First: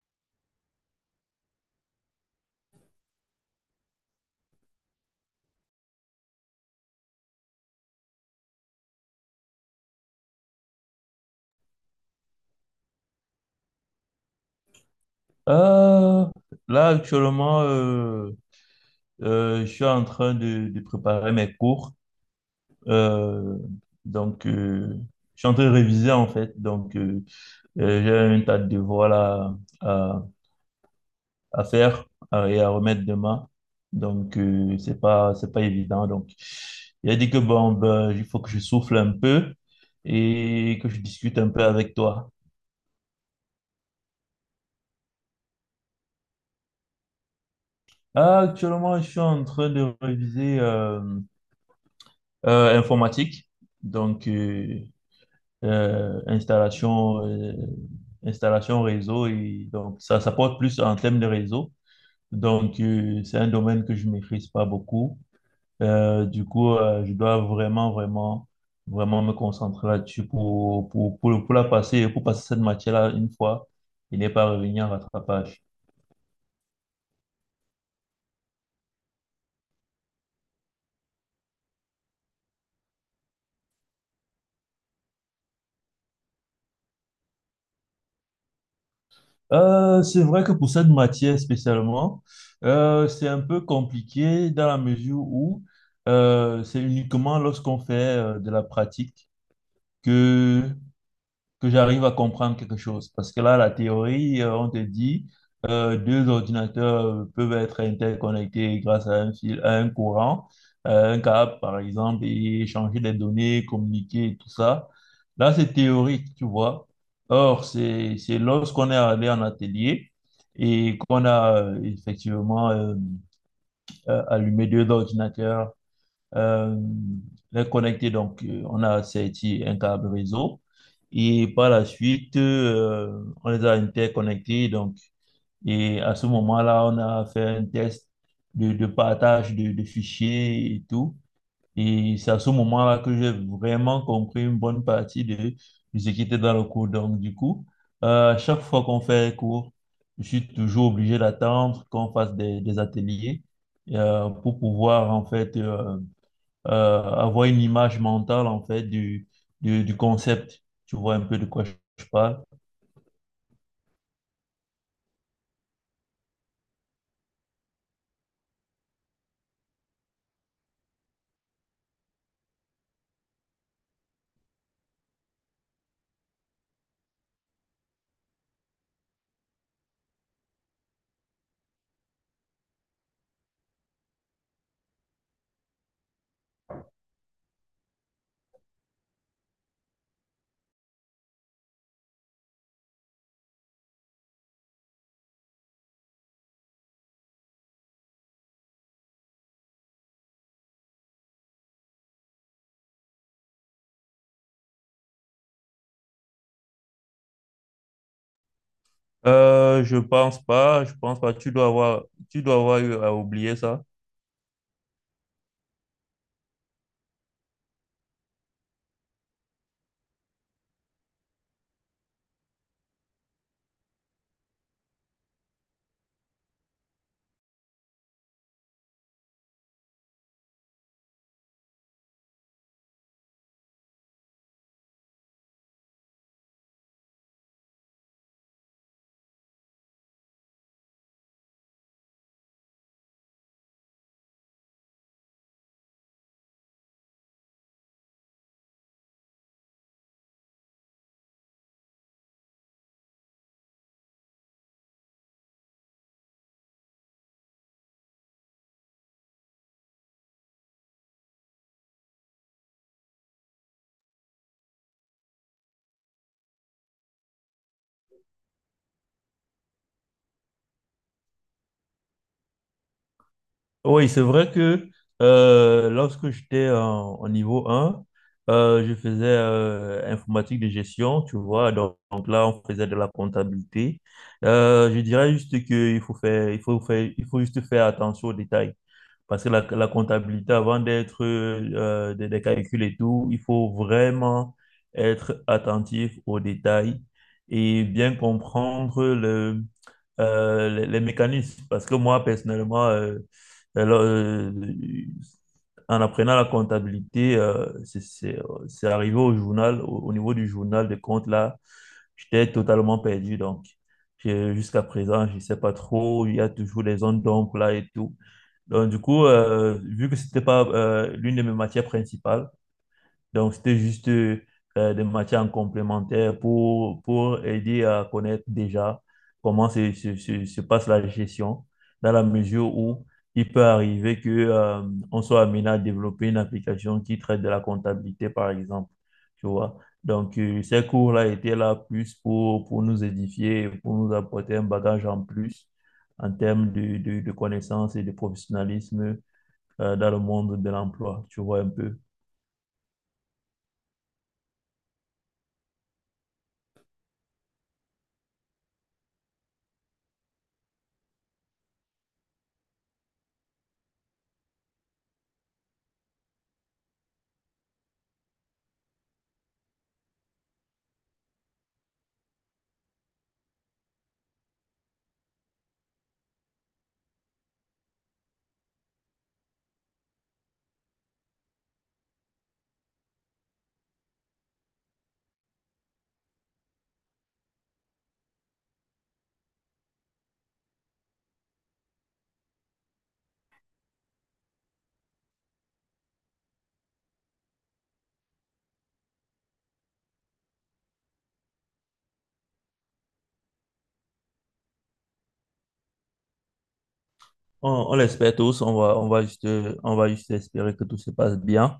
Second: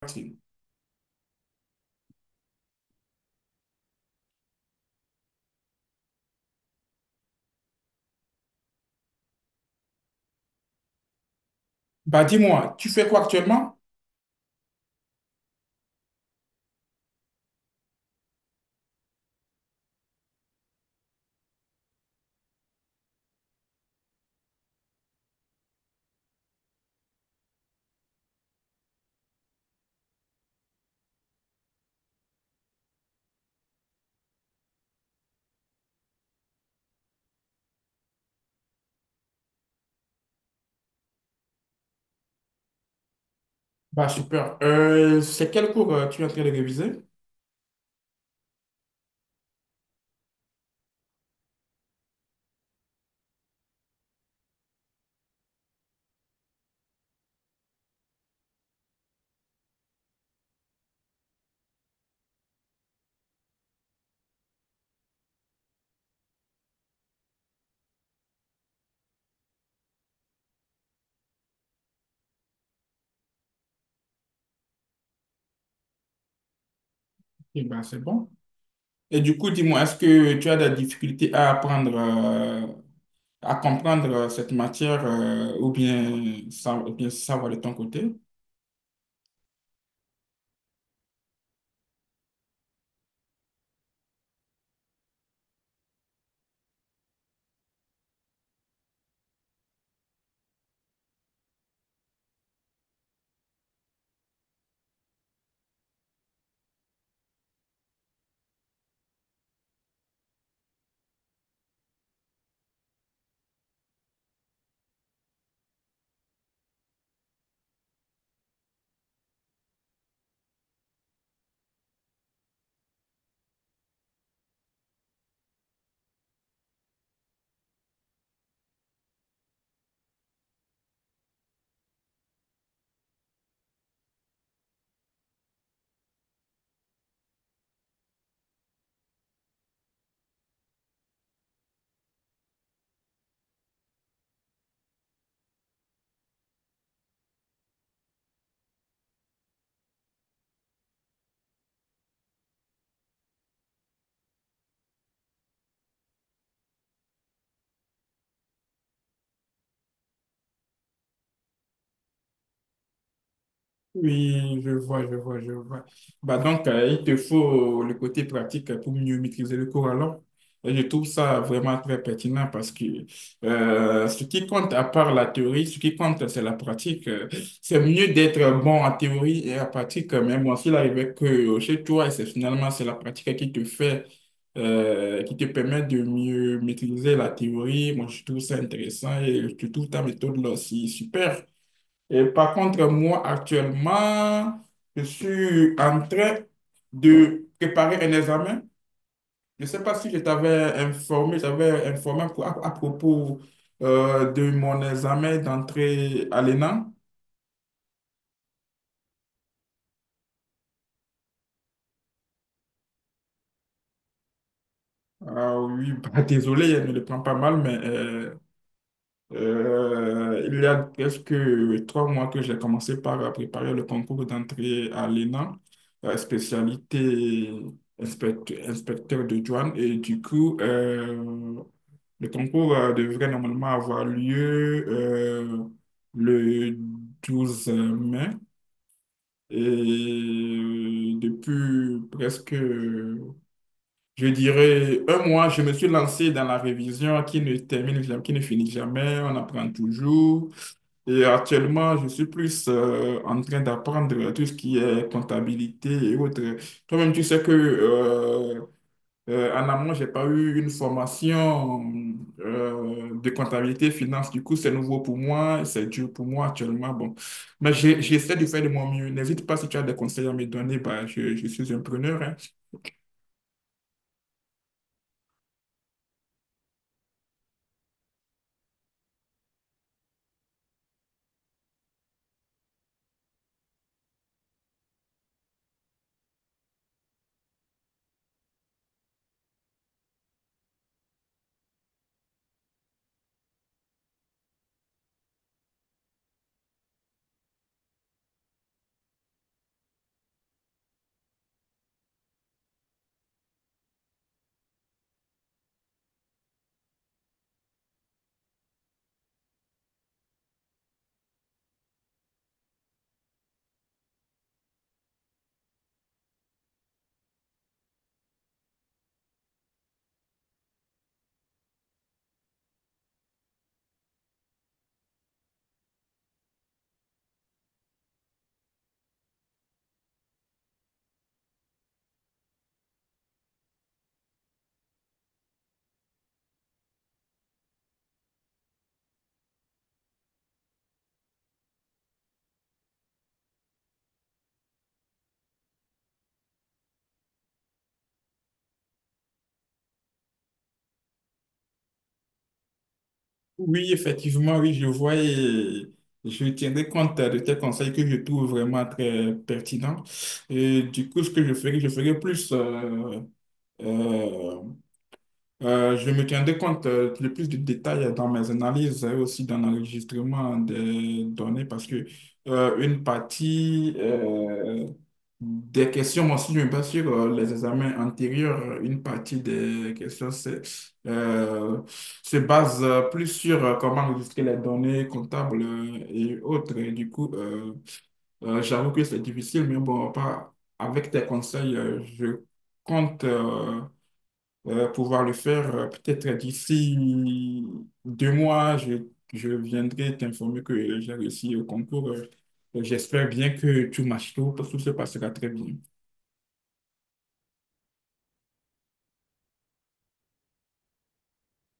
Tranquille. Bah, dis-moi, tu fais quoi actuellement? Euh, Là, actuellement, je suis en train de préparer mes cours. Euh, donc, euh, je suis en train de réviser, en fait. J'ai un tas de devoirs là, à, à faire et à remettre demain. C'est pas évident. Donc, il a dit que bon, ben, il faut que je souffle un peu et que je discute un peu avec toi. Bah, super. C'est quel cours tu es en train de réviser? Ah, actuellement, je suis en train de réviser. Informatique, donc euh, installation, installation réseau, et donc ça porte plus en termes de réseau. C'est un domaine que je maîtrise pas beaucoup. Je dois vraiment me concentrer là-dessus pour la passer, pour passer cette matière-là une fois et ne pas revenir à rattrapage. Et bah, c'est bon. Et du coup, dis-moi, est-ce que tu as des difficultés à apprendre à comprendre cette matière ou bien, ça, ou bien savoir de ton côté? C'est vrai que pour cette matière spécialement, c'est un peu compliqué dans la mesure où c'est uniquement lorsqu'on fait de la pratique que que j'arrive à comprendre quelque chose. Parce que là, la théorie, on te dit, deux ordinateurs peuvent être interconnectés grâce à un fil, à un courant, un câble, par exemple, et échanger des données, communiquer, et tout ça. Là, c'est théorique, tu vois. Or, c'est lorsqu'on est allé en atelier et qu'on a effectivement allumé deux ordinateurs euh, les connecter. On a sorti un câble réseau et par la suite, on les a interconnectés. Donc, et à ce moment-là, on a fait un test de partage de fichiers et tout. Et c'est à ce moment-là que j'ai vraiment compris une bonne partie de ce qui était dans le cours. À chaque fois qu'on fait un cours, je suis toujours obligé d'attendre qu'on fasse des ateliers pour pouvoir, en fait, avoir une image mentale en fait du concept. Tu vois un peu de quoi je parle. Oui, je vois, je vois, je vois. Bah donc, il te faut le côté pratique pour mieux maîtriser le cours alors. Et je trouve ça vraiment très pertinent parce que ce qui compte, à part la théorie, ce qui compte, c'est la pratique. C'est mieux d'être bon en théorie et en pratique, mais bon, s'il arrivait que chez toi, et c'est finalement c'est la pratique qui te fait, qui te permet de mieux maîtriser la théorie. Moi, je trouve ça intéressant et je trouve ta méthode là aussi super. Et par contre, moi, actuellement, je suis en train de préparer un examen. Je ne sais pas si je t'avais informé, j'avais informé à propos de mon examen d'entrée à l'ENA. Je pense pas. Tu dois avoir eu à oublier ça. Ah oui, bah, désolé, je ne le prends pas mal, mais il y a presque trois mois que j'ai commencé par préparer le concours d'entrée à l'ENA, spécialité inspecteur de douane. Et du coup, le concours devrait normalement avoir lieu le 12 mai. Et depuis presque, je dirais, un mois, je me suis lancé dans la révision qui ne termine jamais, qui ne finit jamais. On apprend toujours. Et actuellement, je suis plus en train d'apprendre tout ce qui est comptabilité et autres. Toi-même, tu sais que en amont, j'ai pas eu une formation de comptabilité finance. Du coup, c'est nouveau pour moi, c'est dur pour moi actuellement. Bon, mais j'essaie de faire de mon mieux. N'hésite pas si tu as des conseils à me donner. Bah, je suis un preneur, hein. Oui, c'est vrai que lorsque j'étais en niveau 1, je faisais informatique de gestion, tu vois. Donc, là, on faisait de la comptabilité. Je dirais juste qu'il faut juste faire attention aux détails. Parce que la comptabilité, avant d'être des calculs et tout, il faut vraiment être attentif aux détails et bien comprendre les mécanismes. Parce que moi, personnellement, alors, euh, en apprenant la comptabilité, c'est arrivé au journal, au niveau du journal de compte, là, j'étais totalement perdu. Donc, jusqu'à présent, je ne sais pas trop, il y a toujours des zones d'ombre là et tout. Vu que c'était pas l'une de mes matières principales, donc, c'était juste des matières complémentaires pour aider à connaître déjà comment se passe la gestion, dans la mesure où il peut arriver que, on soit amené à développer une application qui traite de la comptabilité, par exemple. Tu vois? Ces cours-là étaient là plus pour nous édifier, et pour nous apporter un bagage en plus en termes de connaissances et de professionnalisme dans le monde de l'emploi. Tu vois un peu. Oui, effectivement, oui, je vois et je tiendrai compte de tes conseils que je trouve vraiment très pertinents. Et du coup, ce que je ferai plus. euh, je me tiendrai compte le plus de détails dans mes analyses et aussi dans l'enregistrement des données parce que une partie des questions, moi aussi je me base sur les examens antérieurs, une partie des questions euh, se base plus sur comment enregistrer les données comptables et autres. Et du coup, j'avoue que c'est difficile, mais bon, pas avec tes conseils, je compte. Pouvoir le faire. Peut-être d'ici deux mois, je viendrai t'informer que j'ai réussi au concours. J'espère bien que tout marche, tout se passera très bien. On l'espère tous, on va juste espérer que tout se passe bien.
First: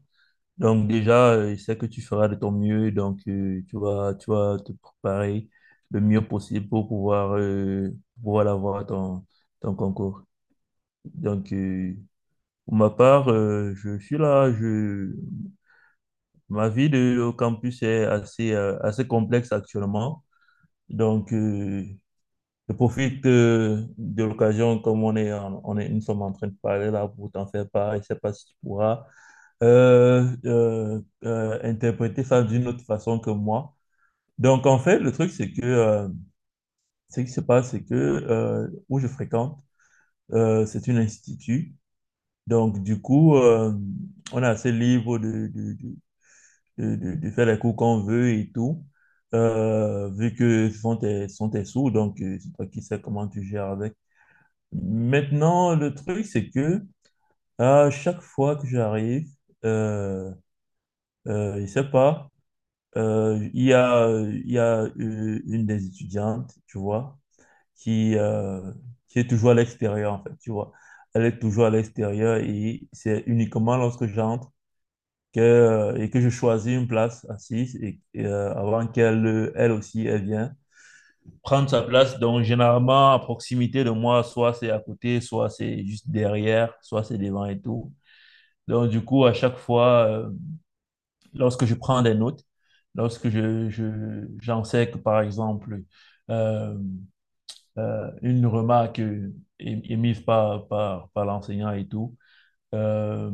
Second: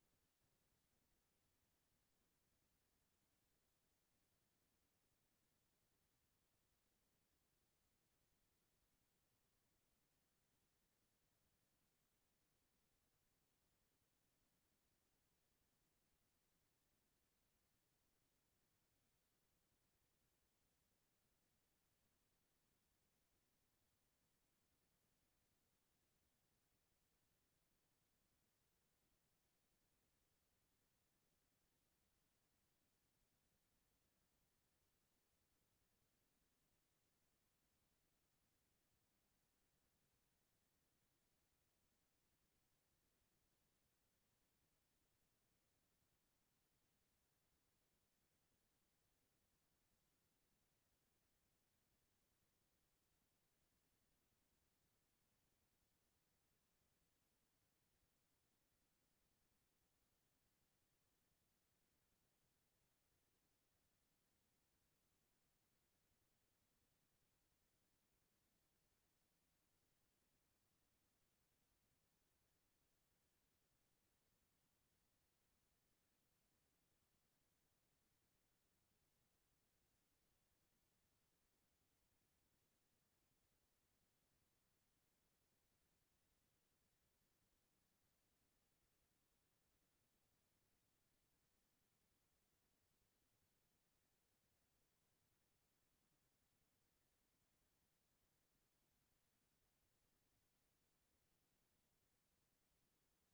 Donc déjà, je sais que tu feras de ton mieux, donc tu vas te préparer le mieux possible pour pouvoir, pouvoir avoir ton concours. Donc euh, pour ma part, je suis là, ma vie de, au campus est assez, assez complexe actuellement. Donc euh, Je profite de l'occasion, comme on est, nous sommes en train de parler là pour t'en faire part. Je ne sais pas si tu pourras interpréter ça d'une autre façon que moi. Donc, en fait, le truc, c'est que ce qui se passe, c'est que où je fréquente, c'est une institut. Donc, du coup, euh, on est assez libre de faire les cours qu'on veut et tout, vu que ce sont ce sont tes sous. Donc, c'est toi qui sais comment tu gères avec. Maintenant, le truc, c'est que à chaque fois que j'arrive, euh, je sais pas, il y a une des étudiantes, tu vois, qui, euh, qui est toujours à l'extérieur, en fait, tu vois. Elle est toujours à l'extérieur et c'est uniquement lorsque j'entre que, et que je choisis une place assise avant qu'elle aussi, elle vienne prendre sa place. Donc, généralement, à proximité de moi, soit c'est à côté, soit c'est juste derrière, soit c'est devant et tout. Donc, du coup, à chaque fois, lorsque je prends des notes, lorsque j'enseigne, par exemple, euh, une remarque émise par l'enseignant et tout, euh,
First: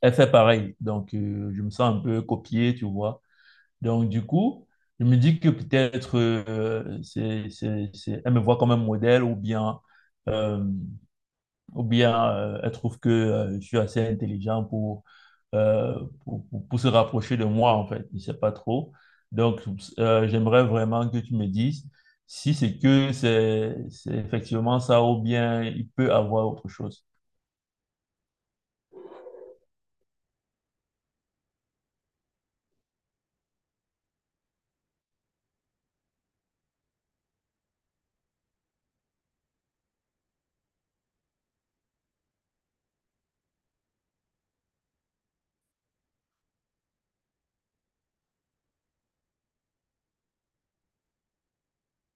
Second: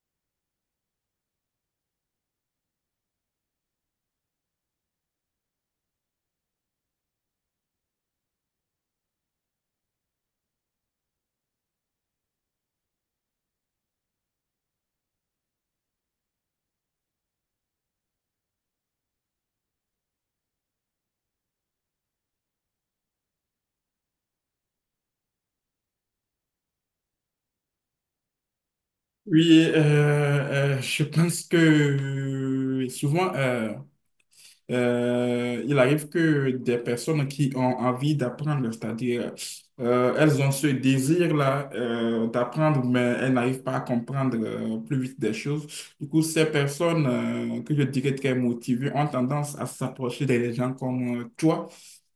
elle fait pareil. Je me sens un peu copié, tu vois. Donc, du coup, je me dis que peut-être elle me voit comme un modèle ou bien, euh, elle trouve que je suis assez intelligent euh, pour se rapprocher de moi, en fait. Je ne sais pas trop. Donc, j'aimerais vraiment que tu me dises si c'est effectivement ça ou bien il peut avoir autre chose. Oui, je pense que il arrive que des personnes qui ont envie d'apprendre, c'est-à-dire elles ont ce désir-là d'apprendre, mais elles n'arrivent pas à comprendre plus vite des choses. Du coup, ces personnes que je dirais très motivées ont tendance à s'approcher des gens comme toi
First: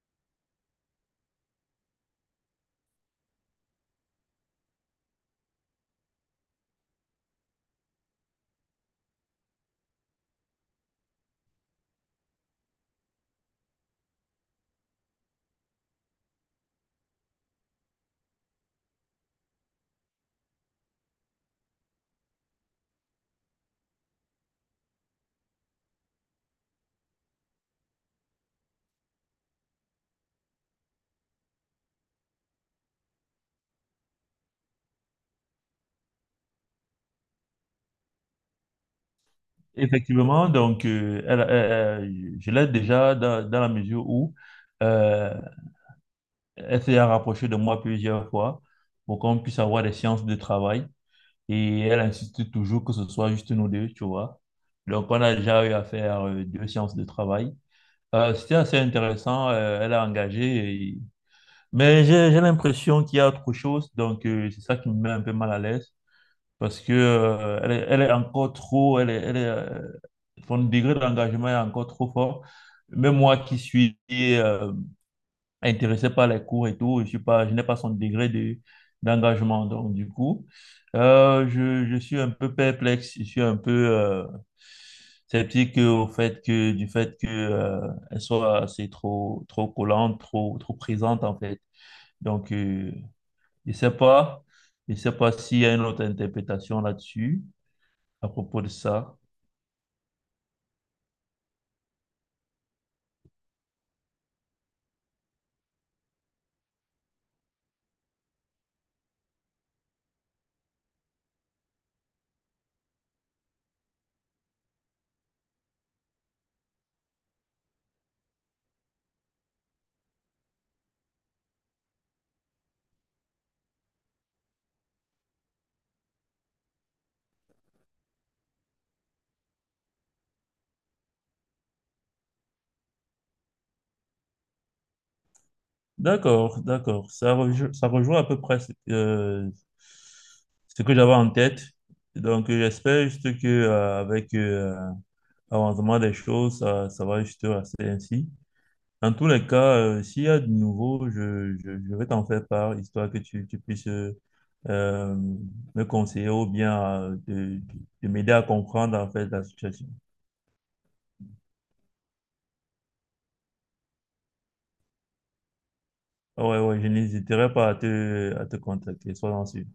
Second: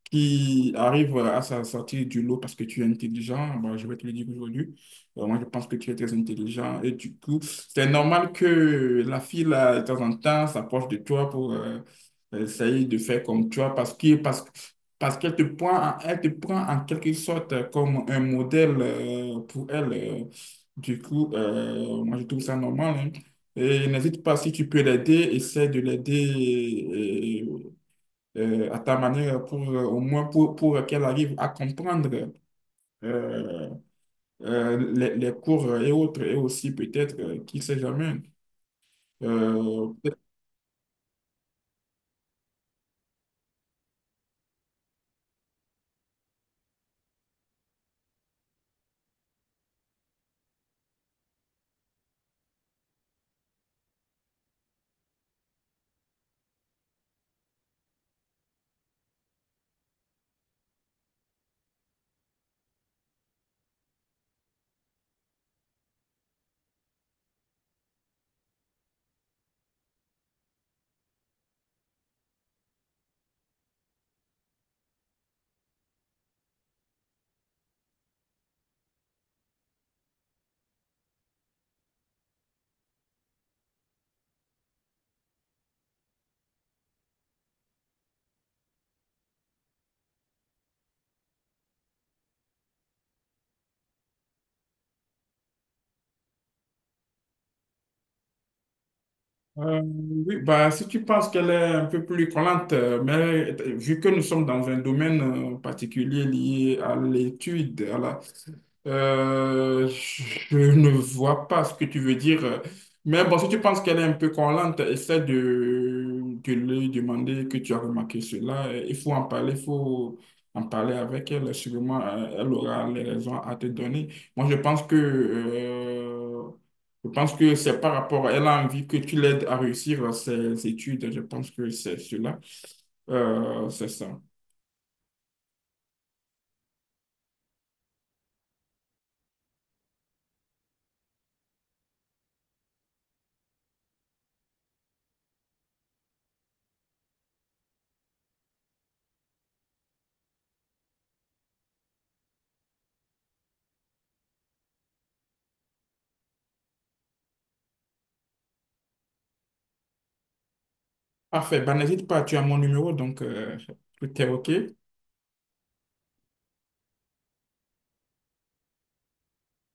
qui arrive à sortir du lot parce que tu es intelligent, bon, je vais te le dire aujourd'hui. Moi, je pense que tu es très intelligent et du coup, c'est normal que la fille, là, de temps en temps, s'approche de toi pour essayer de faire comme toi parce qu'elle te elle te prend en quelque sorte comme un modèle pour elle. Du coup, moi, je trouve ça normal, hein. Et n'hésite pas, si tu peux l'aider, essaie de l'aider Et- à ta manière pour au moins pour qu'elle arrive à comprendre euh, les cours et autres, et aussi peut-être, qui sait jamais, euh, Effectivement, donc, elle- je l'aide déjà dans la mesure où... euh, Elle s'est rapprochée de moi plusieurs fois pour qu'on puisse avoir des séances de travail. Et elle insiste toujours que ce soit juste nous deux, tu vois. Donc, on a déjà eu à faire deux séances de travail. C'était assez intéressant. Elle a engagé. Mais j'ai l'impression qu'il y a autre chose. Donc, c'est ça qui me met un peu mal à l'aise. Parce que, elle est encore trop. Elle est, son degré d'engagement est encore trop fort. Même moi qui suis intéressé par les cours et tout. Je n'ai pas son degré d'engagement. Donc, du coup, je suis un peu perplexe. Je suis un peu sceptique au fait que, elle soit assez trop, trop collante, trop présente, en fait. Donc, je sais pas. Je sais pas s'il y a une autre interprétation là-dessus à propos de ça. Euh, oui, bah, si tu penses qu'elle est un peu plus collante, mais vu que nous sommes dans un domaine particulier lié à l'étude, je ne vois pas ce que tu veux dire. Mais bon, si tu penses qu'elle est un peu collante, essaie de lui demander que tu as remarqué cela. Il faut en parler, il faut en parler avec elle. Sûrement, elle aura les raisons à te donner. Moi, je pense que... Je pense que c'est par rapport, elle a envie que tu l'aides à réussir ses études. Je pense que c'est cela. C'est ça. D'accord, d'accord. Ça rejoint à peu près ce que j'avais en tête. Donc, j'espère juste que avec l'avancement des choses, ça va juste rester ainsi. En tous les cas, s'il y a de nouveau, je vais t'en faire part, histoire que tu puisses euh, me conseiller ou bien de m'aider à comprendre en fait la situation. Parfait. Ben, n'hésite pas, tu as mon numéro, donc tout est OK. Ah ouais, ouais, je n'hésiterai pas à à te contacter, sois en sûr.